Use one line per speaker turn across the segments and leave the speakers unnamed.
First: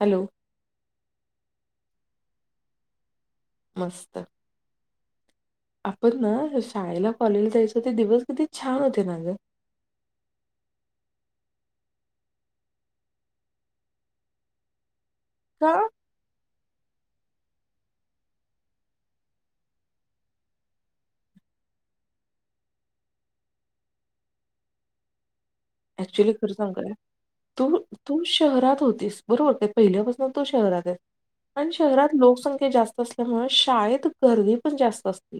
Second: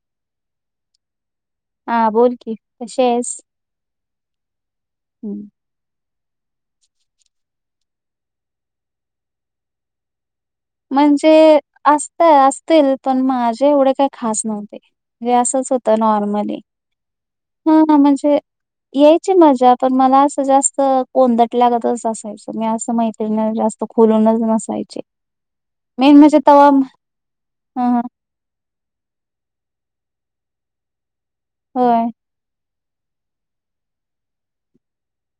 Hello
हां बोल की कसें आहेसं
मस्तं
हम्मं
आपणं नां शाळेलां कॉलेजलां जायचं ते दिवसं किती छांन होते नांगं
म्हणजे असत असतील पण माझे एवढे काही खास नव्हते म्हणे असंच
का?
होत नॉर्मली हा म्हणजे यायची मजा पण मला असं जास्त कोंदट लागतच असं मी असं मैत्रिणी जास्त खुलूनच नसायचे मेन
ऍक्च्युली
म्हणजे
खरं
तवा म-
सांगय तू
हा, हा,
तू शहरात होतीस बरोबर पहिल्यापासून तो शहरात आहे आणि
होय
शहरात लोकसंख्या जास्त त्यामुळे शाळेत गर्दी पण जास्त असते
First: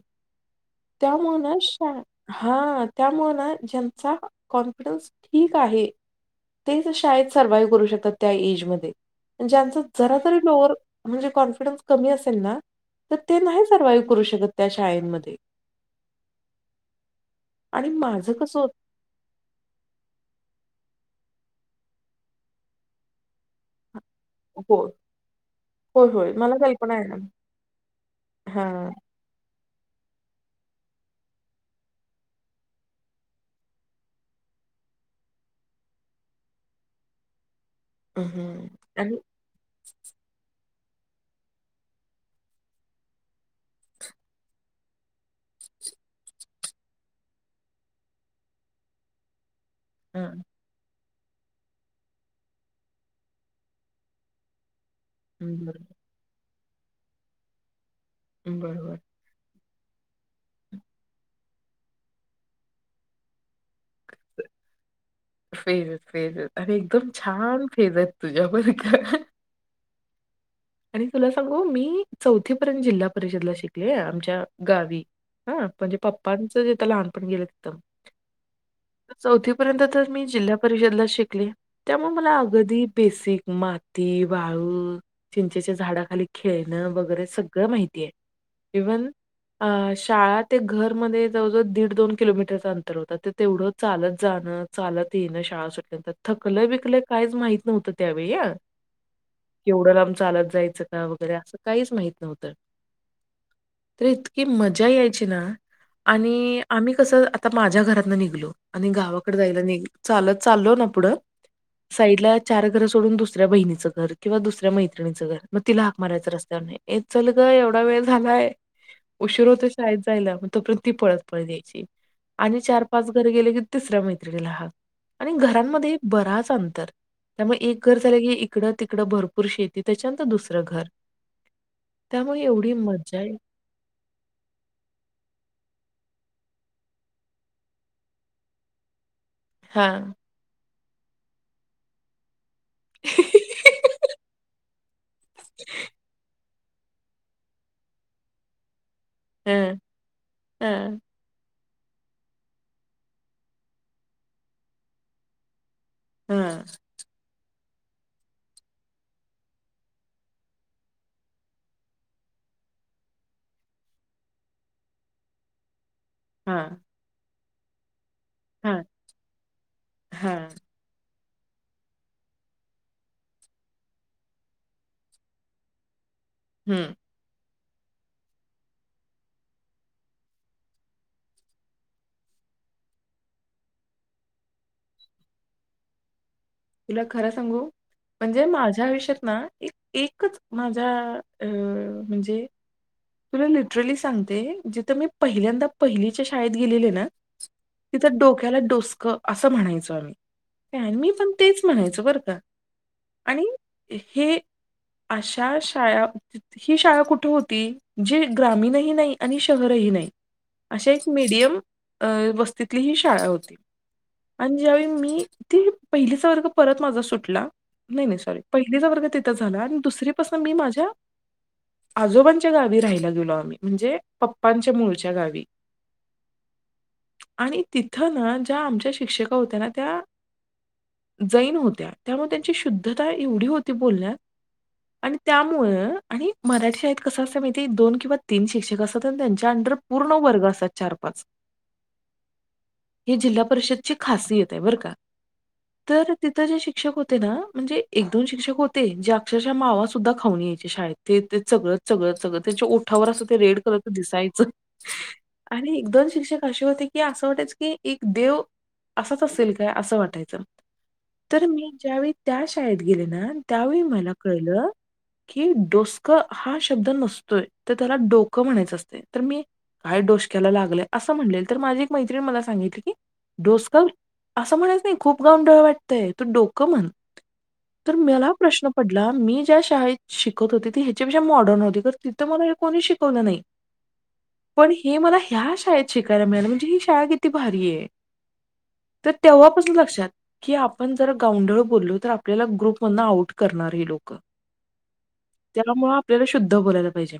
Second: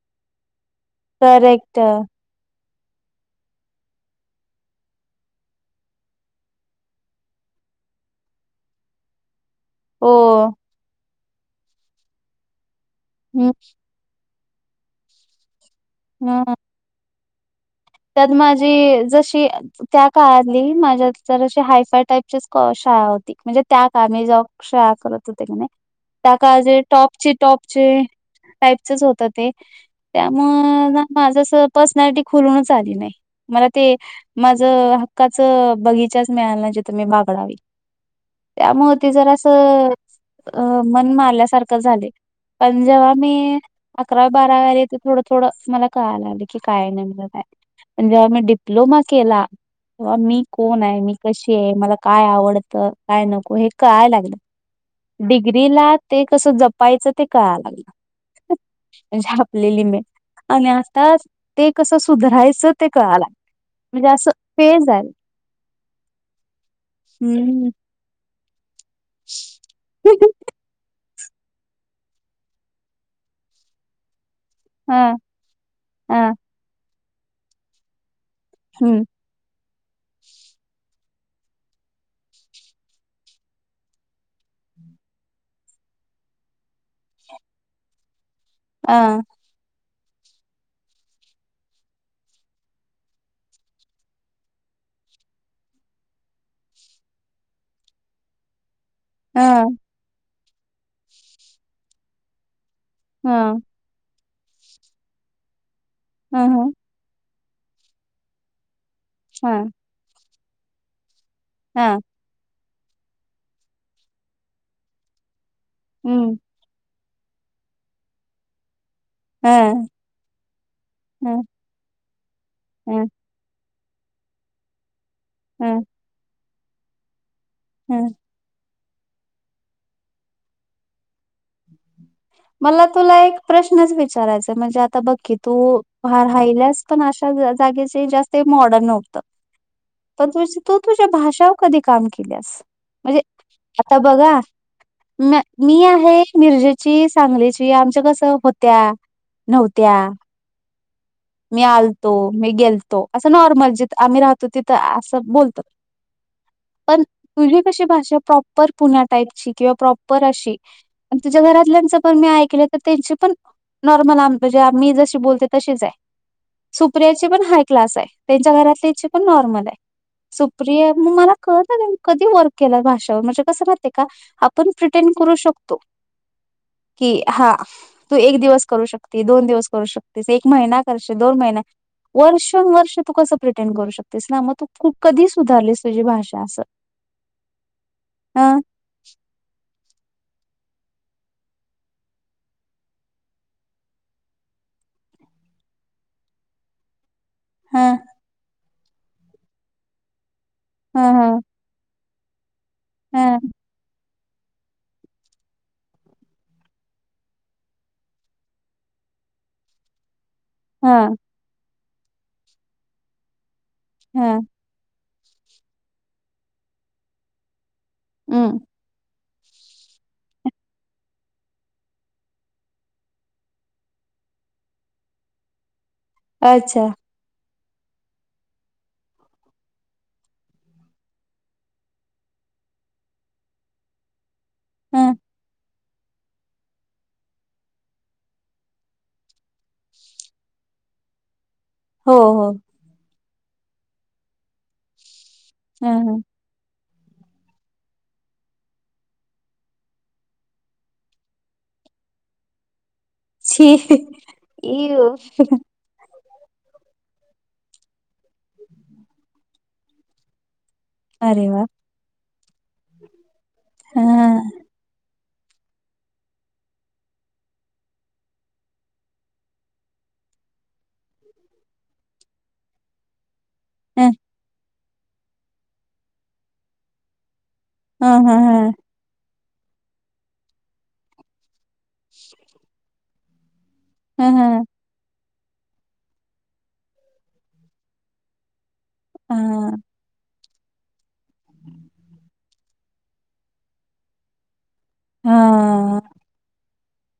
त्यामुच
करेक्ट
शा हा त्यामुळें ना ज्यांचा कॉन्फिडन्स ठीक आहे तेच शाळेत सर्वाइव करू शकतात त्या एजमध्ये ज्यांच
हो
जरा तरी लोअवर म्हणजे कॉन्फिडन्स कमी असेल ना तर ते नाही सर्वाइव्ह करू शकत त्या शाळेंमध्ये
हम् त्यात
कसं होत
माझी जशी त्या काळली माझ्या ज अशी हायफाय टाईपचीच शाळा होती म्हणजे त्या काळ ज कक्ष
हो
करत तगने
होय होय मला
त्याका जे
कल्पना आहे ना
टॉपचे टॉपचे
हा
टाईपचच होतं ते त्यामु ना माझ पर्सनॅलिटी खुलूनच आली नाही मला ते माझ हक्काचं बगीचाच मिळाला ना जेथ मी बागडावी
हं.
त्यामुळे ते
आणि
जर असं अ मन मारल्यासारखं झाले पंजावा मे अकराव बाराव्यालाथे थोडं थोडं मला कळाय लागलं की काय नलं काय ण जेव्हा मी डिप्लोमा केला तेव्हा
हां,
मी कोण आहे मी कशी आहे मला काय आवडत काय नको हे कय लागलं
हं, बरं.
डिग्रीला ते कसं जपायचं ते कळा लागलं
बरोबर
म्हणजे आपलेली मे आणि आता ते कसं सुधरायचं ते कळा लाग
फेरत फेरत आणि एकदम छान फिरत तुझ्याप का
ह
आणि तुला सांगू मी चौथी पर्यंत जिल्हा परिषदला शिकले आमच्या गावी
हा
हा म्हणजे
हा
पप्पांच इथ लहानपण गेलंत
हम्म
चौथीपर्यंत तर मी जिल्हा परिषदला शिकली त्यामुळे मला अगदी बेसिक माती वाळू चिंचेच्या झाडाखाली खेळणं वगैरे सगळं माहिती आहे इव्हन
अ
अ शाळा ते घरमध्ये जवळजवळ दीड दोन किलोमीटरच अंतर होता ते तेवढं चालत जाणं चालत ये ना शाळा सुटल्यानंतर थकलं बिकलं काहीच माहित नव्हतं त्यावेळी या
अ
केवढं लाब चा आलत जायचं का वगैरे असं काहीच माहित नव्हतं
हम
तर इतकी मजा यायची ना आणि.
ह
आम्ही कसं आता माझ्या घरातन निघलो आणि गावाकडे जायला
ह
नि चालत चालो ना पुढं.
हा.
चार घर सोडून दुसऱ्या बहिणीचं घर किंवा दुसऱ्या मैत्रणीचं घर मग तिला हाक मारायं
हम्म
रस्तवर. हे चल ग एवढा वेळ झालाय. उशीर होत
ह
शाळेत जायला मग तोपर्यंत ती पळत
ह
पळत यायची आणि चार पाच घर गेले की. तिसऱ्या मैत्रिणीला हाक आणि
ह
घरांमध्ये बराच अंतर त्यामुळे एक घर
ह
झालं की. तिकडं तिकडं भरपूर शेती त्याच्यानंतर दुसरं घर त्यामुळे एवढी
मला तुला
मजा
एक. प्रश्नच विचारायचा म्हणजे आता बघकी तू राहिल्यास पण अशा जागे जास्त. ते मॉडर्न नव्हतं.
हा.
पण तुझ तो तुझ्या भाषावर कधी काम केल्यास. म्हणजे आता बघा म मी आहे मिरजे ची सांगलीची आमच कस होत्या,
हं.
नव्हत्या.
हां,
मी आलतो, मी गेलतो, असं नॉर्मल जिथ आम्ही राहतो तिथं असं बोलतात.
हां,
पण तुझी. तुझी भाषा प्रॉपर पुण्यात टाईपचे प्रॉपर अशी आणि तुझ्या घरात. पुष्कळजणांचं पण मी ऐकलं तर त्यांची पण नॉर्मल म्हणजे आ मी जशी बोलते तशीच आहे.
हा.
सुप्रियाची पण हाय क्लास आहे, त्यांच्या घरातल्याची पण नॉर्मल आहे,
हां,
सुप्रिया मग मला क नाही कधी वर्क केला भाषेवर म्हणजे कसं माह का आपण प्रिटेन करू शकतो.
हम्म.
कि हा तू एक दिवस करू शकते, दोन दिवस करू शकतेस, एक महिना करश, दोन महिन वर्ष वर्ष तू कसं प्रेटेंड करू शकतेस ना मग तूू कधी सुधारलीस तुझी भाषा असं.
तुला खरं सांगू म्हणजे
ह
माझ्या आयुष्यात ना एक एकच माझ्या अ म्हणजे, तुला लिटरली सांगते जिथं मी पहिल्यांदा पहिलीच्या शाळेत गेलेले ना.
ह
तिथं डोक्याला डोसकं असं म्हणायचो आम्ही
ह
मी पण म्हणायच बर का,
ह
आणि हे अशा शाळा. ही शाळा कुठे होती जी ग्रामीणही नाही आणि शहरही नाही.
ह
अशा एक
ह
मीडियम अ वस्तीतली ही शाळा होती.
हा.
आणि ज्यावेळी मी ती पहिलीचा वर्ग परत माझा सुटला नाही नाही सॉरी
हम्
पहिली चा वर्ग झाला आणि दुसरीपसून मी माझ्या. आजोबांच्या गावी राहायला गेलो आम्ही म्हणजे पप्पांच्या मूळच्या गावी.
अच्छा!
आणि तिथं ना ज्या आमच्या शिक्षिक होत्या ना त्या. जैन होत्या, त्यामुळे त्यांची शुद्धता एवढी होती बोलण्यात
ह
आणि त्यामुळं. आणि मराठी शाळेत कसं असतं माहितीे दोन किंवा तीन शिक्षक असतात आणि त्यांच्या अंडर पूर्ण वर्ग असतात चार पाच. [inaudible]
हो, हो.
हे जिल्हा परिषदची खासियत आहे बरं का,
ह
तर
ह
तिथं जे शिक्षक होते ना. म्हणजे एक दोन शिक्षक होते जे अक्षरशः मावासुद्धा खाऊन यायचे शाळेत ते ते चगळत चगळंत चगळंत त्यांच्या ओठावर अस, ते रेड
छी
कलरच दिसायच
इव.
आणि एक दोन शिक्षक असे होते. की असं वाटायचं की एक देव असाच असेल काय असं वाटायचं. तर
अरे वा
मी ज्यावेळी त्या शाळेत गेले ना त्यावेळी
ह
मला कळलं. कि डोसक हा शब्द नसतोय तर त्याला डोकं म्हणायचं असते तर मी. काय डोसक्याला लागलंय, असं म्हणलेल तर माझी एक मैत्रिणी मला सांगितली की डोसक.
हम!
असं म्हणाच नाही खूप गाऊंडळ वाटतंय तू डोकं म्हण तर
ह
मला प्रश्न
ह
पडला. मी ज्या शाळेत शिकत होती ती ह्याच्यापेक्षा मॉडर्न होती तर तिथं मला कोणी शिकवलं नाही.
ह, ह, ह!
पण हे मला ह्या शाळेत शिकायला मिळाल म्हणजे ही शाळा किती भारी आहे. तर तेव्हा पासून लक्षात की आपण जर गावंढळ बोललो तर आपल्याला ग्रुप आऊट करणार हे लोक त्यामुळे आपल्याला शुद्ध बोलायला पाहिजे.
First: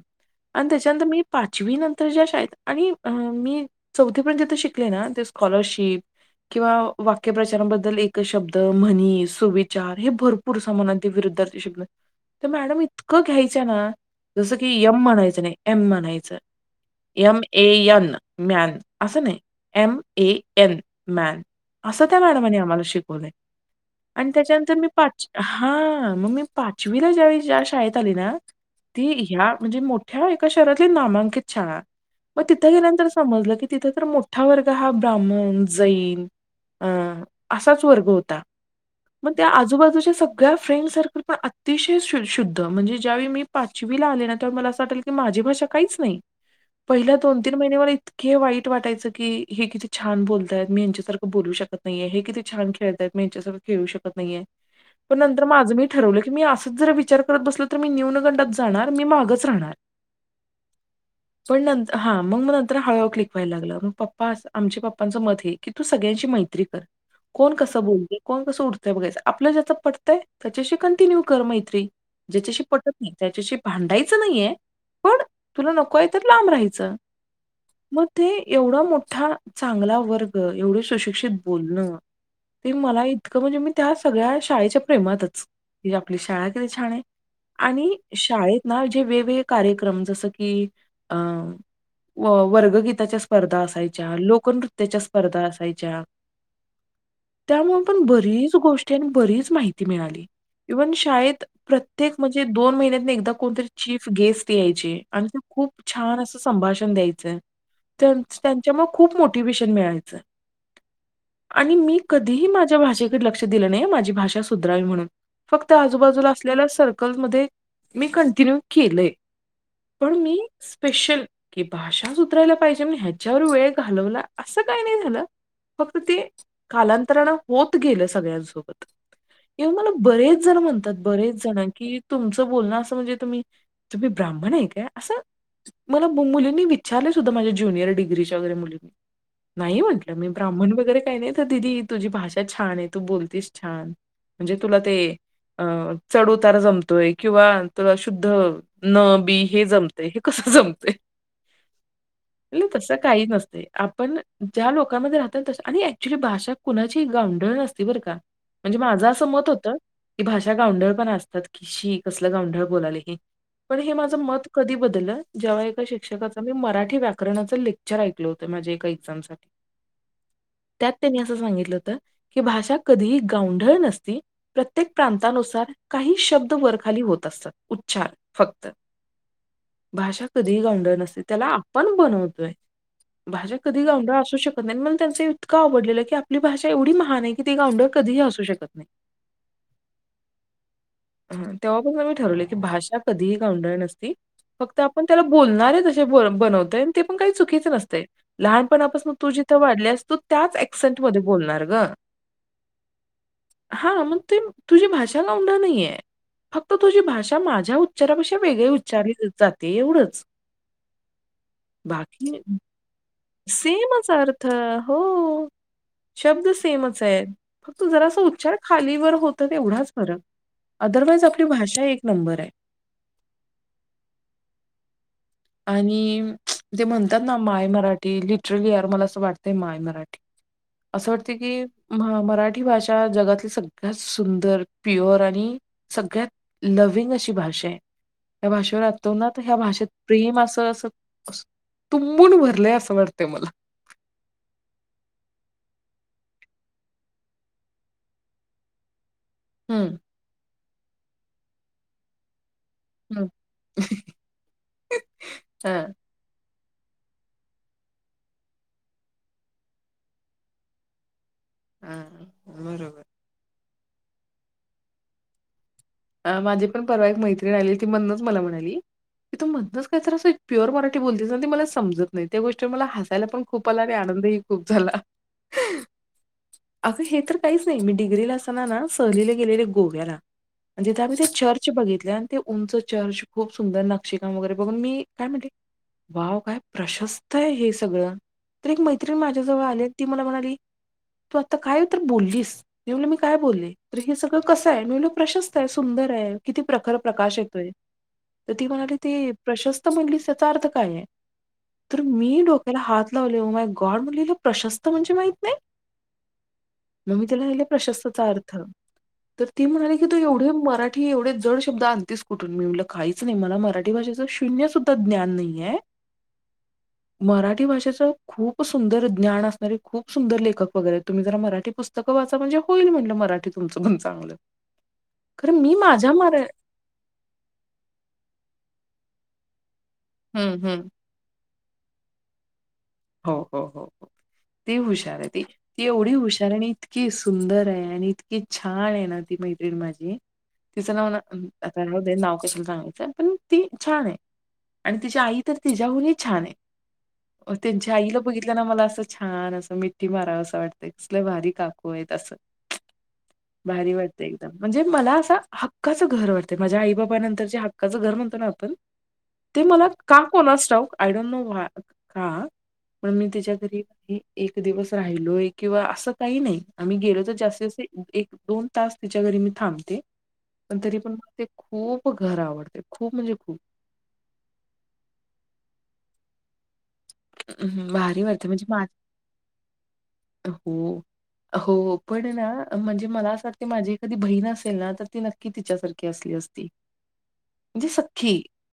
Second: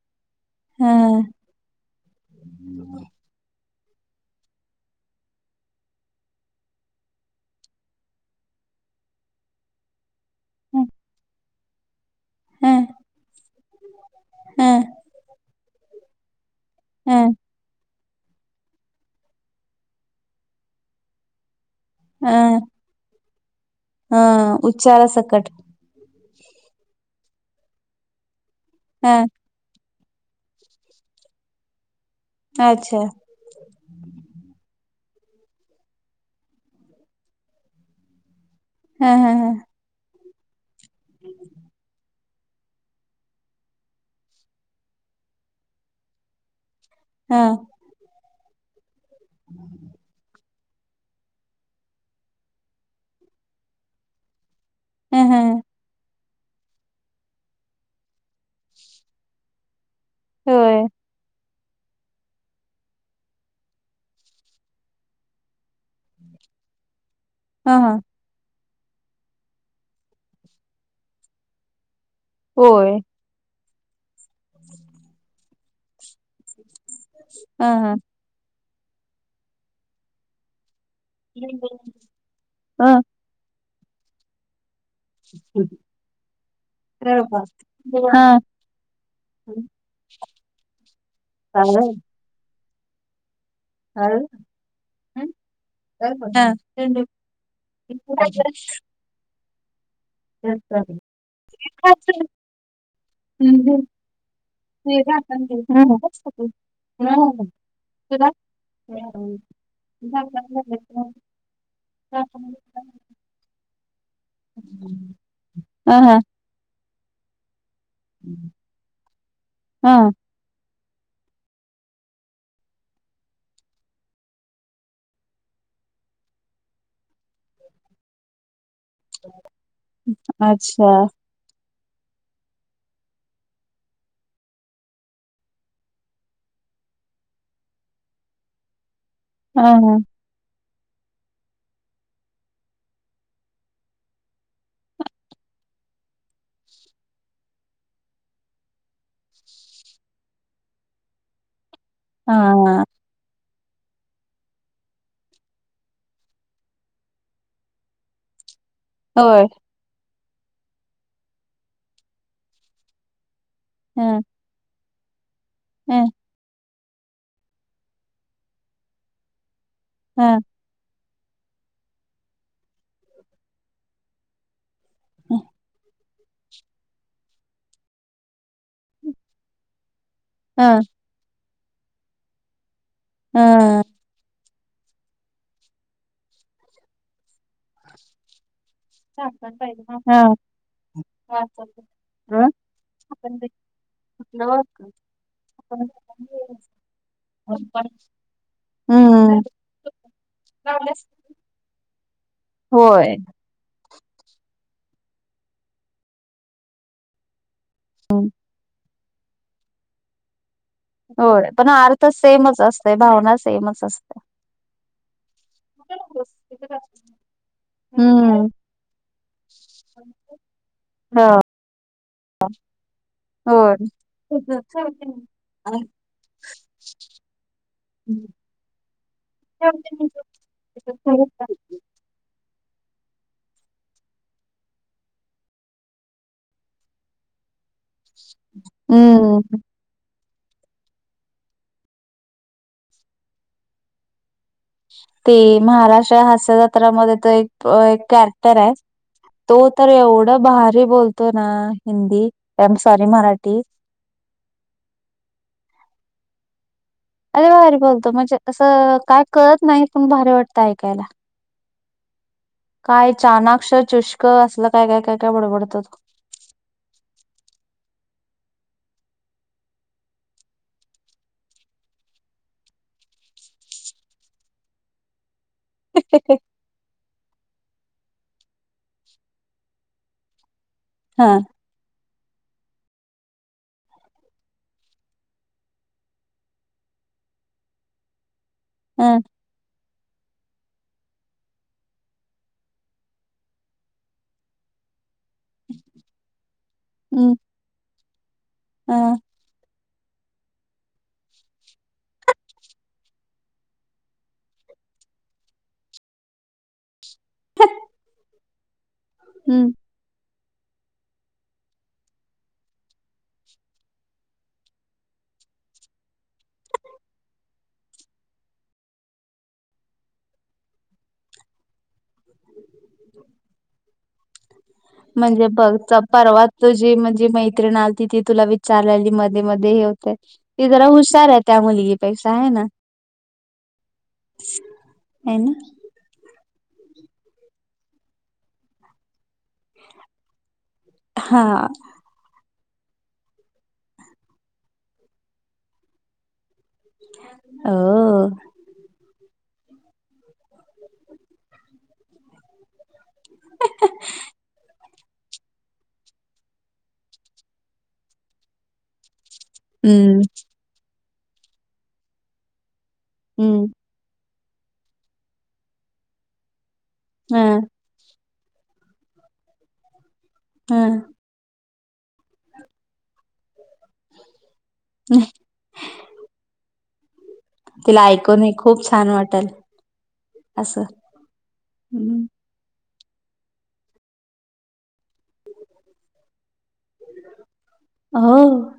आणि त्याच्यानंतर मी पाचवी नंतर ज्या शाळेत आणि अ मी चौथी पर्यंत जिथ शिकले ना ते स्कॉलरशिप किंवा वाक्यप्रचारबद दल एक शब्द म्हणी, सुविचार, हे भरपूर समानार्थी, विरुद्धचे शब्द तर मॅडम इतकं घ्यायचं ना जसं की यम म्हणायचं नाही एम म्हणायचं. M A N. मॅन असं नाही एम ए एन मॅन असं त्या मॅडमने आम्हाला शिकवलाय अन् त्याच्यानंतर मी
उच्चारा
पाच
सकट
हा मग मी पाचवीला ज्यावेळी ज्या शाळेत आली ना ती
ह
ह्या म्हणजे मो ठ्या एका शहरातली नामांकित शाळा मग तिथं
अच्छा
गेल्यानंतर समजलं की. तिथं तर मोठा वर्ग हा ब्राह्मण जैन अं असाच वर्ग होता
ह ह
मग त्या आजूबाजूच्या सग ळ्या फ्रेंड सर्कल पण अतिशय शु शुद्ध द्ध म्हणजे ज्यावेळी मी पाचवीला आले ना त्यावेळी मला असं वाटेल की माझी भाषा काहीच नाही. पहिल्या
ह
दोन तीन महिने मला इतके वाईट वाटायचं की हे किती छा छान बोलतायत मी यांच्यासारखं बोलू शकत नाहीये हे किती छान खेळतयत मी यांच्यासारखं खेळू शकत नाहीे ये.
ह
पण
ह
नंतर मग
ह
माझं मी ठरवले की. मी असंच जर विचार करत बसल तर मी न्यनगंडात जाणार मी मागच राहणार.
होय.
पण नंत हा मग मग नंतर हळू-हळू क्लिक व्हायला लागलं मग पप्पा आमच्या पप्पांचं मत हे. की तू सगळ्यांशी मैत्री कर. कोण
ह
कसं
ह
बोलतय कोण कसं उडतंय बघायचं आपलं ज्याच पटतंय त्याच्याशी कंटिन्यू कर मैत्री. ज्याच्याशी पटत
होय
नाही त्याच्याशी भांडायचं नाहीये पण तुला नक य तर लांब राहायचं
ह ह
मग. ते एवढा मोठा चांगला वर्ग एवढे सुशिक्ष
[unintelligible]
ते मला इतकं म्हणजे मी त्या सगळ्या शाळेच्या प्रेमातच की आपली शाळा किती छान आहे. आणि
ह
शाळेत ना जे वेगवेगळे कार्यक्रम जसं की अं व वर्गगीताच्या स्पर्धा असायच्या लोकनृत्याच्या स्पर्धा असायच्या.
हा. [unintelligible] [unintelligible]
त्यामुळे पण बरीच गोष्टी आणि बरीच माहिती मिळाली. इव्हन शाळेत प्रत्येक म्हणजे दोन महिन्यात एकदा कोणतरी चीफ गेस्ट ते यायचे आणि ते खूप छान असं संभाषण द्यायचंय. त्यांच्यामुळे खूप मोटिवेशन मिळायचं. आणि मी कधीही माझ्या भाषेकडे लक्ष दिलं नाही माझी भाषा. भाषा सुधारावी म्हणून फक्त आजूबाजूला असलेल्या सर्कलमध्ये मी कंटिन्यू केलंय
ह
पण मी स्पेशल कि भाषा सुधरायला पाहिजे मग ह्याच्यावर वेळ घालवला असं काही नाही झालं. फक्त ते कालांतराण होत गेलं सगळ्यांसोबत. येऊन मला बरेच जण
अच्छा
म्हणतात बरेच जण कि तुमचं बोलणं असं म्हणजे तुम्ही तुम्ही ब्राह्मण आहे काय असं. मला मुलींनी विचारले सुद्धा माझ्या ज्यनियर डिग्रीच्या वगैरे मुलींनी
ह
नाही
ह
म्हटलं मी ब्राह्मण वगैरे काही नाही तर दिदी तुझी भाषा छान आहे तू बोलतीस छान. म्हणजे तुला ते अ चढउतार जमतोय किंवा तुला शुद्ध न बी हे जमतेय हे कस जमतय.
ह
तस काही नसतं आपण ज्या लोकांमध्ये राहतो तसं आणि एक्च्युली भाषा कुणाची गावंढळ नसती बरं का म्हणजे माझं असं
होय
मत होतं. की भाषा गावंढळ पण असतात किशी कसलं गांंवढळ बोलाले हे पण हे
ह
माझं मत. कधी बदल जेव्हा एका
ह ह
शिक्षकाचा मी मराठी व्या करण्याचं लेक्चर ऐकलं होतं माझ्या एका एक्झाम साठी.
हा.
त्यात त्यांनी असं सांगितलं होत की भाषा कधीही गावंढळ नसती. प्रत्येक प्रांतानुसार काही शब्द वरखाली होत असतात उच्चार. फक्त भाषा कधीही गाऊंडळ नसते त्याला आपण बनवतोय. भाषा कधी गावंढळ असू शकत नाही. मला त्यांच इतकं आवडलेलं की आपली भाषा एवढी महान आहे कि ती गावंढळ कधीही असू शकत नाही. ह तेव्हा पण म मी ठरवले
ह ह
की भाषा कधीही
ह
गावंढळ नसती फक्त
हम्म.
आपण त्याला बोलणारेच असे ब बनवतय, आणि ते पण काही चुकीच नसते. लहानपणापासन तू जिथं वाढल्यास, तू त्याच ऍक्सेंट मध्ये बोलणार ग.
होय.
हा मग ती तुझी भाषा गावंढळ नाहीये. फक्त तुझी भाषा माझ्या माझ्या उच्चारापेक्षा वेगळे उच्चार जाते एवढंच.
हो पण अर्थ
बाकी
सेमच असतय. भावना
सेमच अर्थ, हो. शब्द सेमच आहेत. फक्त जरा
हम्म
उच्चार खालीवर होत तो तेवढाच फरक. अदरवाईज
ह
आपली भाषा एक नंबर आहे.
होय [unintelligible]
आणि ते म्हणतात ना माय मराठी लिटलरी यार, मला असं वाटत ते माय मराठी. असं वाटते की मराठी भाषा जगातली सगळ्यात सुंदर, प्युअर आणि सगळ्यात नविन्य अशी भाषा आहे. या भाषेवर आतोनात ह्या
हम्म
भाषेत प्रेम असं असं, तुंबून भरलंय असं वाटते मला.
ते महाराष्ट्र हास्य जत्रामध्ये तर, एक कॅरेक्टर आहे तो तर
हम्म
एवढं भारी बोलतो ना हिंदी आय एम सॉरी
हम्म
मराठी.
[inaudible]
अरे भारी बोलतो. म्हणजे असं काय कळत नाही पण भारी वाटतं ऐकायला.
हम्म.
काय चानाक्ष चुष्क असलं काय काय काय काय बडबडत असतो.
अ माझी पण परवा एक मैत्रीण आलेली ती मध्नच मला म्हणाली की तू मध्नच काहीतर अस एक प्युअर मराठी बोलतीस ना तू ते मला समजत नाही, त्या गोष्टीव मला हासायला पण खूप आला आणि आनंदही खूप झाला.
[inaudible]
अगं हे तर काहीच नाही मी डिग्री ला असताना ना सहलीला गेलेले गोव्याला, आणि तिथे आम्ही ते
हा.
चर्च बघितले आणि ते उंच चर्च खूप सुंदर नागक्षिका वगैरे बघून मी काय म्हटलं वाव काय प्रशस्त आहे हे सगळं. तर एक मैत्रिणी
हं
माझ्याजवळ आले ती मला म्हणाली तू आता काय तर बोललीस. मी म्हणलं काय बोलले तर हे सगळं कसं आहे? मी म्हणलं प्रशस्त सुंदर आहे किती प्रखर
हं
प्रकाश येतोय. तर ती म्हणाली
हं
ती प्रशस्त म्हणलीस त्याचा अर्थ काय हाय. तर मी डोक्याला हात लावले ओ माय गॉड मुलीला प्रशस्त म्हणजे माहित नाही. मग मी तिला सांगितले प्रशस्तचा अर्थ, तर ती
हं.
म्हणाली "की एवढे मराठी एवढे जड शब्द आणतीस कुठून. मी म्हणलं काहीच नाही मला मराठी भाषेच शून्य सु त ज्ञान नाही आहे. मराठी भाषेचं खूप सुंदर ज्ञान असणारे खूप सुंदर लेखक वगैरे आहेत. तुम्ही जरा मराठी पुस्तक पुस्तक वाचा म्हणजे होईल म्हणलं मराठी तुमचं पण चांगलं.
म्हणजे
कारण
बघ
मी
च
माझ्या मरा
परवा तुझी म्हणजे मैत्रिण आलती ती तुला विचारलेली मध्ये मध्ये हे होते.
हं,
ती
हं.
जरा हु शार आहे त्या मुली ही पेक्षा. हाय ना?
हो हो हो हो ती हुशार आहे ती. ती एवढी हुशार आणि इतकी सुंदर आहे आणि इतकी छान आहे ना ती म मैत्रीण माझी. तिचं नाव ना
हा
आता राहुदे नाव कशाला सांगायचं पण ती छान आहे आणि तिची आई तर तिच्या्याहून ही छान आहे.
ह [unintelligible]
अ, त्यांच्या आईला बघितलं ना मला असं छान असं मिठी मारावं असं वाटतंय, कसल्या भारी काकू आहेत असं. भारी वाटते एकदम म्हणजे मला असं हक्काचं घर वाटतंय माझ्या आई बाबा नंतर जे हक्काचं घर म्हणतो ना आपण ते मला
हम्म
का कोणा स्टाऊक आय डोंट नो का पण मी त्याच्या
हम्म
घरी एक दिवस राहिलोय किंवा असं काही नाही आम्ही गेलो तर
हं
जास्त एक दोन तास तिच्या घरी मी थांबते पण तरी
हं.
पण ते खूप घर आवडते खूप म्हणजे खूप ते
हम्
हं,
तिला
भारी
ऐकून
वाटते
हे
म्हणजे मा
खूप छान वाटेल असं
हो हो
हम्म.
पण ना म्हणजे मला अस वाटते माझी ए कधी बहीण असेल ना तर ती नक्की तिच्यासारखी असली असती म्हणजे स्खी
हो.